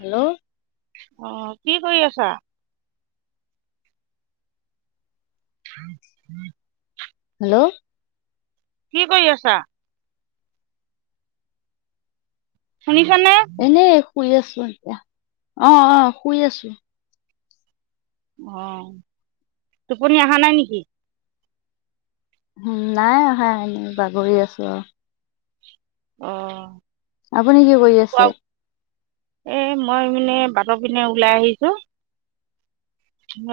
Hello অ কি কৰি আ ছ । [inaudible] হেল্ল' কি কৰি আছা । শুনিছনে । এনেই শুই আছো এতিয়া অ- অ শুই আছো অ টোপনি অহা নাই নেকি? ওম নাই অহা এনে বাগৰি আছো আৰু অ আপুনি কি কৰি আছে। এ মই মানে বাটৰ পিনে ওলাই আহিছো ।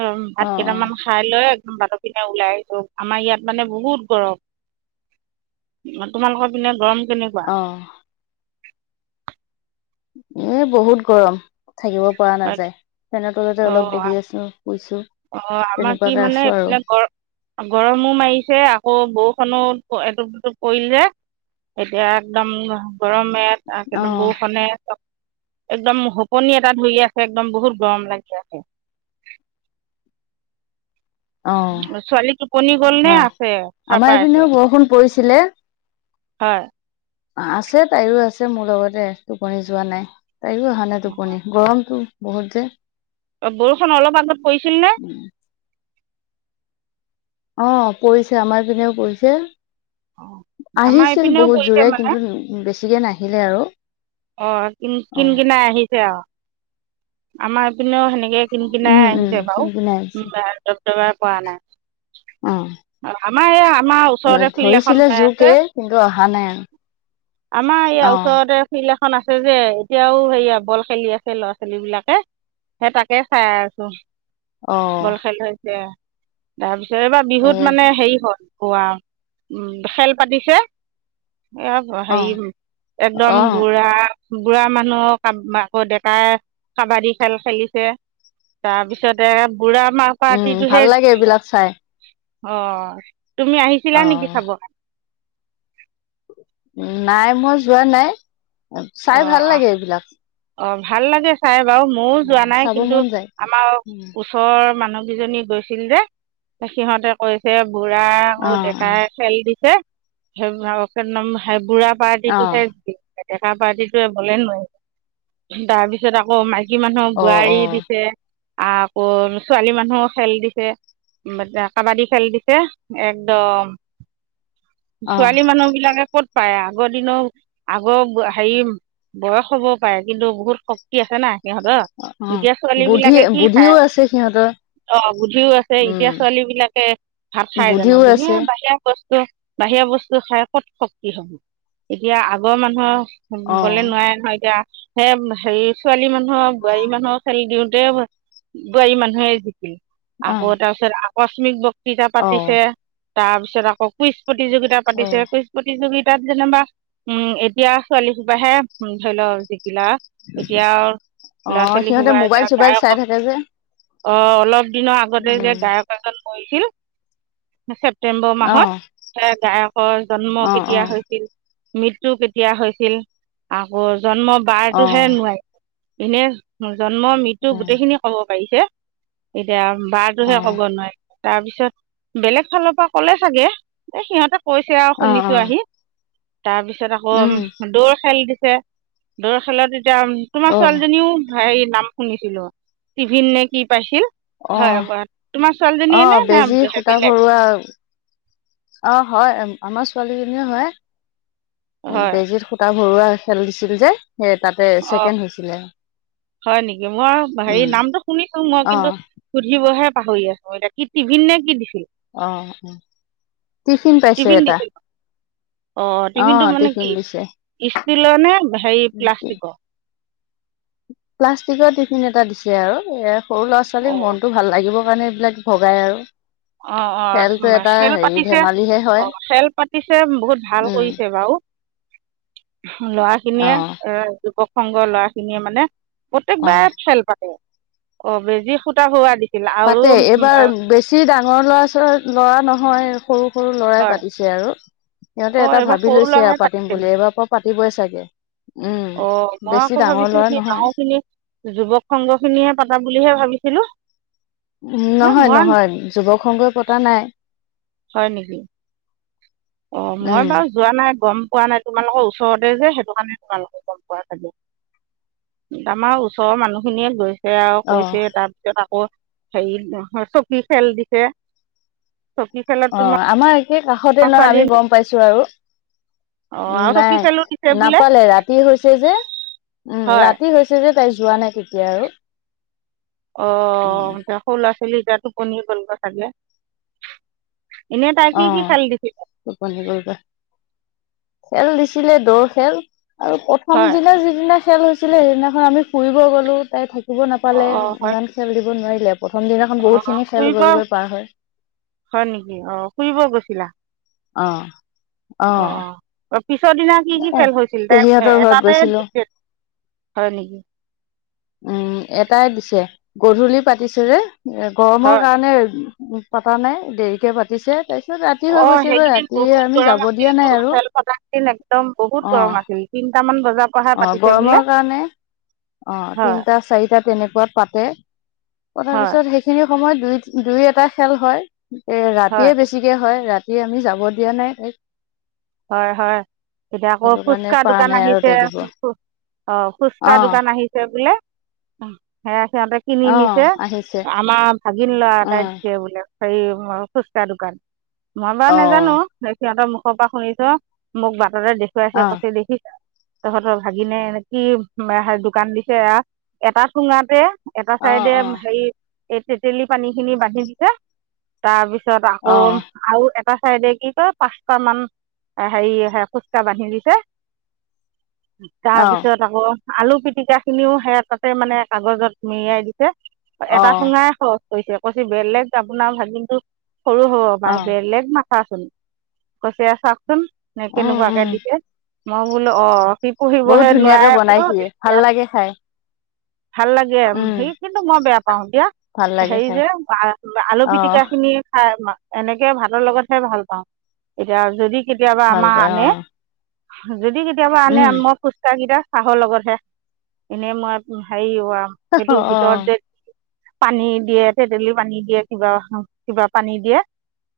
অ ভাত কেটামান খাই লৈ । বাতৰ পিনে ওলাই আহিছো আমাৰ ইয়াত মানে বহুত গৰম তোমালোকৰ পিনে গৰম । আহ এ বহুত গৰম থাকিব পৰা হয় নাযায় ফ্ৰেনৰ তলতে অ অলপ বহি আছোঁ শুইছোঁ অ আমাৰ কি মানে এইফিনে গৰ গৰমো মাৰিছে আকৌ বহুত । খনো এটোপ দুটুপ পৰিল যে এতিয়া একদম গৰমে ত অ একদম বৰষুণে একদম হুপনি এটা ধৰি আছে একদম বহুত গৰম লাগি আছে । অ ছোৱালী টোপনি গল নে হয় আছে চাৰ আমাৰ পাই আছে এইপিনেও বৰষুণ পৰিছিলে হয় । আছে তাইও আছে মোৰ লগতে টোপনি যোৱা নাই । তাইও অহা নাই টোপনি গৰম তো । বহুত যে । বৰষুণ অলপ আগত পৰিছিল নে? অ পৰিছে আমাৰ পিনেও পৰিছে । আমাৰ আহিছিল এইপিনেও বহুত পৰিছে জোৰে কিন্তু বেছি । এতিয়া নাহিলে আৰু অ কিন- অ কিন কিনাই আহিছে আৰু আমাৰ এপিনে সে তেনেকে কিনি উম কিনাই উম আহিছে বাৰু কিনকিনাই আহিছিল একেবাৰে পৰা নাই । অ মাই ইয়াত । ধৰিছিলে জোৰকে কিন্তু অহা নাই আৰু। অ'! ফিল্ডএখন আছে যে। এতিয়াও সেয়া বল খেলি আছে ল'ৰা ছোৱালী বিলাকে। সেই তাকে চাই আছোঁ। অ অ বল খেল হৈছে? তাৰপিছ এইবাৰ বিহুত এ মানে হেৰি হ কোৱা! উম, খেল পাতিছে। এইয়া, অ হেৰি, একদম অ বুঢ়া। বুঢ়া মানুহ আকৌ দেতাই কাবাডী খেল খেলিছে। তাৰপিছতে, বুঢ়া মাহ উম পাৰ্টিটোহে ভাল লাগে জিকিলে। এইবিলাক চাই অ'! তুমি আহিছিলা অ নেকি চাব? [unintelligible] উম, নাই মই যোৱা নাই। চাই ভাল লাগে এইবিলাক। অ'! ভাল লাগে চাই! বাৰু মইও অ যোৱা নাই। চাব কিন্তু, মন যায় আমাৰ উম, ওচৰৰ মানুহ দুজনী গৈছিল যে, সিহঁতে কৈছে! বুঢ়া অ আও ডেকাই খেল দিছে। সেইবোৰ আও এক নম্বৰ বুঢ়া অ পাৰ্টিটোহে জিকি এতিয়া? ডেকা পাৰ্টিটোৱে বলেই নোৱাৰিলে। তাৰপিছত, আকৌ মাইকী মাইকী মানুহক অ অ বোৱাৰী দিছে। আকৌ, ছোৱালী মানুহ খেল দিছে। কাবাডী খেল দিছে। একদম অ অ ছোৱালী মানুহ বিলাকে ক'ত পায়। আগৰ দিন আগৰ হেৰি বয়স হ'ব পাৰে। কিন্তু, বহুত শক্তি আছে না। সিহঁত। অ এতিয়া ছোৱালী বুদ্ধি বিলাকে কি খাই, বুদ্ধিও আছে সিহঁতৰ অ'! বুদ্ধিও আছে। উম এতিয়া ছোৱালী বিলাকে ভাত খাই জানোঁ? বুদ্ধিও ধুনীয়া আছে বাহিৰা ব বাহিৰা বস্তু খাই ক'ত শক্তি হ'ব। এতিয়া আগৰ মানুহৰ অ বলে নোৱাৰে নহয় এতিয়া। সে, হেৰি ছোৱালী মানুহৰ বোৱাৰী মানুহক খেল দিওঁতে, বোৱাৰী মানুহে জি অ আকৌ, তাৰপিছত আ কস্মিক ব পূজা অ পাতিছে। তাৰ পিছত আকৌ কুইছ। প্ৰতিযোগিতা অ পাতিছে একৈছ প্ৰতিযোগিতা। তাত যেনবা, উম এতিয়া। ছোৱালী সোবাহে ধৰি লওক। [unintelligible] এতিয়া অ ল'ৰা ছোৱালী সিহঁতে সোপা মোবাইল এতিয়া চোবাইল চাই গায়ক থাকে যে। অ অলপ। দিনৰ আগতে যে উম গায়ক এজন। কৈছিল। ছেপ্টেম্বৰ অ মাহত গায়কৰ জন্ম অ অ কেতিয়া হৈছিল। মৃত্যু কেতিয়া। ছিল আগৰ। জন্ম অ বাৰটোহে নোৱাৰি। এনে। জন্ম অ মৃত্যু গোটেইখিনি হ'ব। পাৰিছে। এতিয়া অ বাৰোহে ক'ব নোৱাৰি। তাৰপিছত বেলেগ ফালৰ পৰা কলে চাগে এ সিহঁতক। কৈছে আৰু অ অ শুনিছো আহি। তাৰ পিছত উম আকৌ। দৌ খেল দিছে দৌৰ খেলত। [unintelligible] এতিয়া তোমাৰ অ ছোৱালীজনীও। হ নাম শুনিছিলো, টিভিন নে কি পাইছিল। অ, হয় তোমাৰ ছোৱালীজনীয়ে নে আহ বেজি নে সূতা বেলেগ ভৰুৱা। অ হয় আমাৰ ছোৱালীজনজনীয়েও হয়। হয় বেজিত সূতা। ঘৰুৱা খেল দিছিল যে। সেই তাতে অ, ছেকেণ্ড হৈছিলে হয় নেকি মই হেৰি উম নামটো শুনিছো মই অ কিন্তু সুধিবহে। পাহৰি আছো এতিয়া কি টিভিন নে কি দি। অঁ টিফিন পাইছে এটা অ টিভিনটো মানে টিফিন কি দিছে ষ্টিলৰ নে হেৰি প্লাষ্টিকৰ প্লাষ্টিকৰ টিফিন এটা দিছে আৰু এয়া সৰু ল'ৰা অ ছোৱালীৰ মনটো ভাল লাগিব সেইটোকাৰনে এইবিলাক ভগাই আৰু অ অ খেলটো এটা খেল হেৰি পাতিছে ধেমালিহে হয় অ খেল পাতিছে বহুত ভাল উম, কৰিছে বাৰু ল'ৰা খিনিয়ে অ', এ যুৱক সংগ ল'ৰা খিনিয়ে মানে অ'। প্ৰত্যেকবাৰে খেল পাতে। অ বেজি- সূতা ভৰোৱা দি পাতে এইবাৰ বেছি ডাঙৰ ল'ৰা ছো ৱালী ল'ৰা নহয় সৰু সৰু ল'ৰাই হয় পাতিছে আৰু সিহতে অ এটা এইবাৰ ভাবি সৰু লৈছে ল'ৰাই আৰু পাতিম পাতিছিল বুলি এবাৰ পৰা পাতি দিবই চাগে উম, অ মই বেছি আকৌ ডাঙৰ ভাবিছিলো ল'ৰা কি নহয়, গাঁও খিনি যুৱক সংঘ খিনিহে পতা বুলিহে ভাবিছিলো উ হে নহয় মই নহয় যুৱক সংগই পতা নাই হয় নেকি অ মই উম। বাৰু যোৱা নাই গম পোৱা নাই তোমালোকৰ ওচৰতে যে সেইটো কাৰণে তোমালোকৰ গম পোৱা চাগে আমাৰ ওচৰৰ মানুহখিনিয়ে গৈ ছে আৱ অ', কৰিছে তাৰপিছত আকৌ হেৰি চকী খেল দিছে চকী খেলত তোমাৰ সেই কাষতে নহয় আমি ছোৱালীয়ে গম পাইছো আৰু অঁ উ আৰু চকী নাই খেলো দিছে বোলে নাপালে ৰাতি হৈছে যে উম হয় ৰাতি হৈছে যে তাই যোৱা নাই তেতিয়া আৰু অ উম, দে সৰু ল'ৰা ছোৱালী টোপনিৰ গল ক চাগে এনেই তাই কি কি অ', খেল দেখিছে? টোপনি গ'লগৈ। খেল দিছিলে দৌৰ খেল আৰু প্ৰথম হয় দিনা যিদিনা খেল হৈছিলে সেইদিনাখন আমি ফুৰিব গলো তাই থাকি শুব অঁ নাপালে অঁ হয় ইমান খেল দিব নোৱাৰিলে প্ৰথম দিনাখন অঁ বহুতখিনি খেল ফুৰিব গল গৈ পাৰ হৈ ছিলা আহ আহ অঁ পিছৰ দিনা কি কি খেল হৈছিল ঘৰত এটাতে গৈছিলো হয় নেকি? উম এটাই দিছে গধূলি পাতিছে যে এ গৰমৰ হয় কাৰণে। উম পতা নাই দেৰিকে পাতিছে তাই। পিছত ৰাতি হৈ অ' গৈছেগৈ সেইকেইদিন ৰাতি বহুত আমি গৰম যাব দিয়া আছিলতো নাই আৰু। খেল পতা কেইদিন একদম বহুত গৰম আছিল কিন্তু। আঠটা মান, অঁ, গৰমৰ কাৰণে অ হয় তিনটা চাৰিটা তেনেকুৱাত পাতে তাৰ হয় পিছত সেইখিনিও। সময়ত দুই দুই এটা খেল হয়। এ, হয় ৰাতিয়ে বেছিকে হয় ৰাতি। ৰাতি আমি যাব দিয়া নাই এই। হয় হয় এতিয়া আকৌ কাৰণে ফুচকা পৰা দোকান নাই আহি। আৰু তাই দিব অঁ, ফুচকা অ দোকান আহিছে বোলে। সেয়াই, সিহঁতে কিনি অ নিছে আহিছে আমাৰ ভাগিন লৰা উ এটাই দিছে বোলে। হেৰি, ফুচকা দোকান। মই বাৰু অ নেজানো সিহঁতৰ মুখত। মুখৰ পৰা শুনি, চো মোক বা। দাদা দেখুৱাইছে অ কইছে দেখিছ? তহঁতৰ ভাগিনে এনে কি দোকান দিছে এটা চুঙাতে। এটা অ অ চাইডে হেৰি। এই তেতেলী পানী খিনি বান্ধি দিছে তাৰপিছত, আকৌ অ আৰু, এটা চাইডে কি কয় পাঁচটা মান। হেৰি ফুচকা বান্ধি দিছে, অ তাৰপিছত আকৌ, আলু পিটিকা খিনিও সে তাতে মানে কাগজত মেৰিয়াই দিছে। অ এটা চুঙাই খ। কৈছে কৈছে বেলেগ আপোনাৰ ভাগিনটো। সৰু হব অ পাৰে বেলেগ মা। চা চুন কছে চাক। চোন নে উম উম কেনেকুৱাকে দিছে। মই বোলো অ। বহুত ধুনীয়াকে বনাই সিয়ে ভাল লাগে খাই। ভাল লাগে উম সেই কিন্তু মই বেয়া পা পাওঁ দিয়া ভাল লাগে হেৰি খাই যে আলু অ পিটিকা খিনি খাই এনেকে ভাতৰ লগতহে ভাল পাওঁ এতিয়া যদি কেতিয়াবা ভাল আমাৰ পায় অ আনে হয় [inaudible] যদি কেতিয়াবা আনে উম মই ফুচকা কিটা চাহৰ লগতহে এনেই মই হেৰি সেইটো অ ভিতৰত দে পানী দিয়ে তেতেলি পানী দিয়ে কিবা কিবা পানী দিয়ে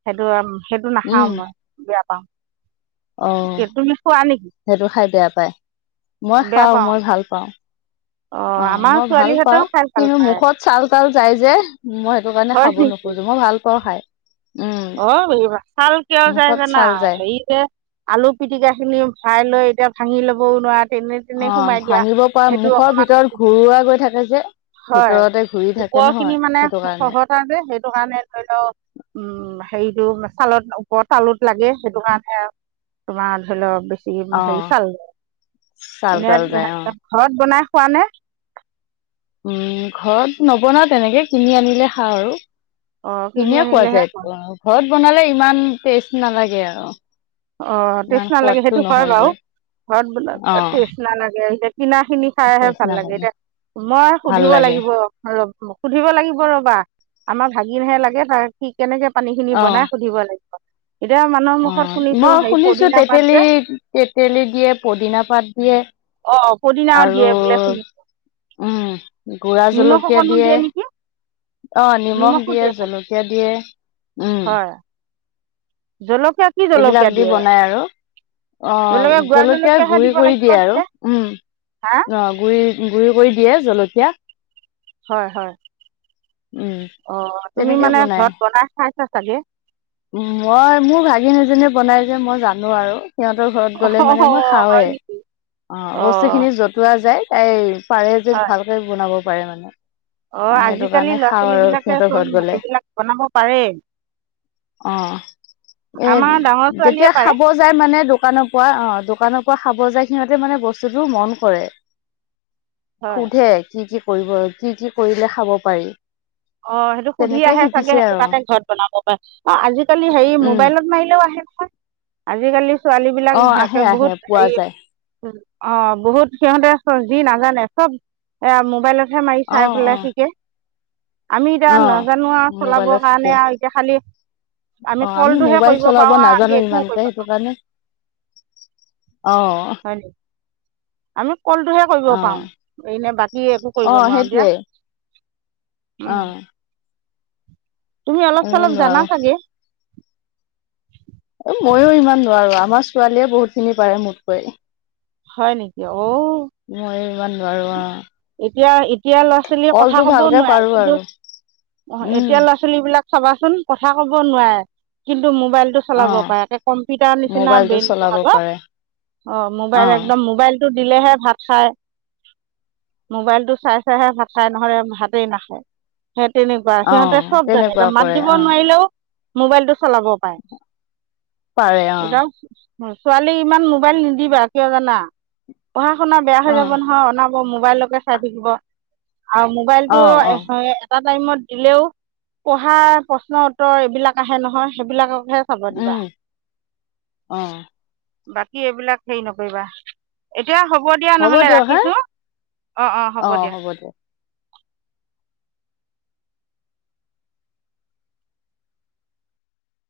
সেইটো সেইটো নাখাও উম মই বেয়া পাওঁ অ তুমি খোৱা নেকি সেইটো খাই বেয়া পায় মই বেয়া খাও পাওঁ মই ভাল পাওঁ অ অঁ আমাৰ মই ভাল ছোৱালীহঁতেও পাওঁ খাই ভাল কিন্তু পায় মুখত চাল তাল যাই যে মই সেইটো কাৰণে হয় খাব নেকি নোখোজো মই ভাল পাওঁ খাই উম অ বগী বা চাল কিয় যায় মুখত জানা ছাল যায় হেৰী যে আলু পিটিকা খিনি ভৰাই লৈ এতিয়া ভাঙি লবও নোৱাৰে অ ভাঙিব পৰা মুখৰ ভিতৰত ঘূৰোৱা গৈ থাকে এ যে [inaudible] হয় ভিতৰতে ঘূৰি থাকে ওপৰ খিনি নহয় মানে সেইটো কাৰণে খহটাযে সেইটো কাৰণে ধৰি লও উম হেৰিতটো চালত ওপৰত তালোত লাগে সেইটো কাৰণে আৰু তোমাৰ ধৰি লওক অ হেৰি চাল ছাল বনায় তাল এনে যায় অ ঘৰত বনাই খোৱা নে উম ঘৰত নবনাও তেনেকে কিনি আনিলে খাওঁ আৰু অ কিনি ধুনীয়া খোৱা আনিলেহে যায় ঘৰত বনালে ইমান টেষ্ট নালাগে আৰু অ ইমান টেষ্ট নালাগে সোৱাদটো সেইটো হয় বাৰু নহয়গৈ ঘৰত বনুৱা অ বিলাক টেষ্ট নালাগে কিনা খিনি খাইহে টেষ্ট ভাল লাগে নালাগে এতিয়া মই ভাল সুধিব লাগে লাগিব ৰ সুধিব লাগিব ৰবা আমাৰ ভাগিনহে লাগে তাৰ কি কেনেকে পানী খিনি অ বনাই সুধিব লাগে এতিয়া মানুহৰ অ মুখত মই হেৰি শুনিছো পদিনা পাত তেতেলী যে তেতেলী দিয়ে পদিনা পাত দিয়ে অঁ পদিনাও আৰু দিয়ে বোলে শুনিছোঁ উম গুৰা নিমখ জলকীয়া অকণো দিয়ে নেকি অ নিমখ নিমখো দিয়ে চাগে জলকীয়া দিয়ে উম জলক এইবিলাক দি বনাই আৰু অ জলকীয়া গুড়া জলকীয়া জলকীয়াহে গুৰি দিব কৰি লাগিব দিয়ে আৰু দিলে হা উম অ গুৰি গুৰি কৰি দিয়ে জলকীয়া হয় হয় উম অঁ তুমি তেনেকে মানে বনাই, ঘৰত খাইছা চাগে মই মোৰ ভাগিনি‌ এজনীয়ে বনাই যে মই জানো আৰু সিহঁতৰ ঘৰত অঁ গ'লে মানে মই হয় খাওঁৱেই নেকি অঁ বস্তুখিনি জতোৱা যায় এই পাৰে যে ভালকে বনাব। উপাই মানে অঁ সেইটো আজিকালি কাৰণে ল'ৰা খাওঁ আৰু ছোৱালীবিলাকে সিহঁতৰ ঘৰত চব গলে এইবিলাক বনাব পাৰে অঁ এ আমাৰ ডাঙৰ ছোৱালীয়ে যেতিয়া পাৰে খাব যায় মানে দোকানৰ পৰা অঁ দোকানৰ পৰা খাব যায় সিহঁতে মানে বস্তুটো মন কৰে হয় সুধে কি কি কৰিব কি কি কৰিলে খাব পাৰি। অঁ সেইটো সুধি তেনেকে আহে চাগে শিকিছে সেইটো আৰু কাৰণে ঘৰত বনাব পাৰে অ আজিকালি হেৰি উম মোবাইলত মাৰিলেও আহে। নহয় আজিকালি। ছোৱালী বিলাক অ আহে একে আহে বহুত পোৱা হেই। যায় অঁ বহুত সিহঁতে যি নাজানে চব এ মোবাইলত হে মাৰি অ চাই অ পেলাই শিকে আমি এতিয়া অ নাজানো আৰু চলাবৰ মোবাইলত কাৰণে শিকে আৰু এতিয়া খালি আমি অ কলটোহে মোবাইল কৰিব চলাব পাৰো আৰু নাজানো আমি একোও ইমানকে কৰিব সেইটো পাৰো। অঁ আমি কলটোহে কৰিব পাৰো এনে বাকী একো কৰিব নোৱাৰো দিয়া উম অহঁ তুমি অলপ চলপ জানা নোৱাৰো চাগে চে এ ময়ো ইমান নোৱাৰো আমাৰ ছোৱালীয়ে বহুত খিনি পাৰে মোতকৈ হয় নেকি অঁ অঁ মই ইমান নোৱাৰো অ', এতিয়া এতিয়া ল'ৰা ছোৱালীয়ে কথা কলটো কবও ভালকে নোৱাৰে পাৰো কিন্তু আৰু উম, এতিয়া ল'ৰা ছোৱালী বিলাক চবাচোন কথা কব নোৱাৰে কিন্তু মোবাইল টো চলাব অ', পাৰে তে কম্পিউটাৰ নিচিনা মোবাইলটো ব্ৰেন চলাব সিহত পাৰে অ মোবাইল অ', মোবাইলটো দিলেহে ভাত খায় মোবাইলটো চাই চাইহে ভাত খায় নহ'লে ভাতেই নাখায় সেই তেনেকুৱা সিহঁতে অ', চব জানে তেনেকুৱা এ মাত কৰে দিব অ', নোৱাৰিলেও। মোবাইলটো। চলাব পায় পাৰে অ', একাও। [inaudible] ছোৱালী ইমান মোবাইল নিদিবা কিয় জানা। [unintelligible] পঢ়া শুনা বেয়া হৈ যাব অ', নহয় অন। ক মোবাইলকে চাই থাকিব। আৰু মোবাইলটো অ', অ', এহে এটাত। টাইমত দিলেও পঢ়া প্ৰশ্ন উত্তৰ এইবিলাক আহে নহয় সেইবিলাক। হে চাব দিবা। উম, অ', বাকী এইবিলাক হেই নকইবা। দিয়া হ'ব দিয়া নহ'লে দিয়ক হা ৰাখিছোঁ অঁ -অঁ হ'ব অ', দিয়া। দিয়ক।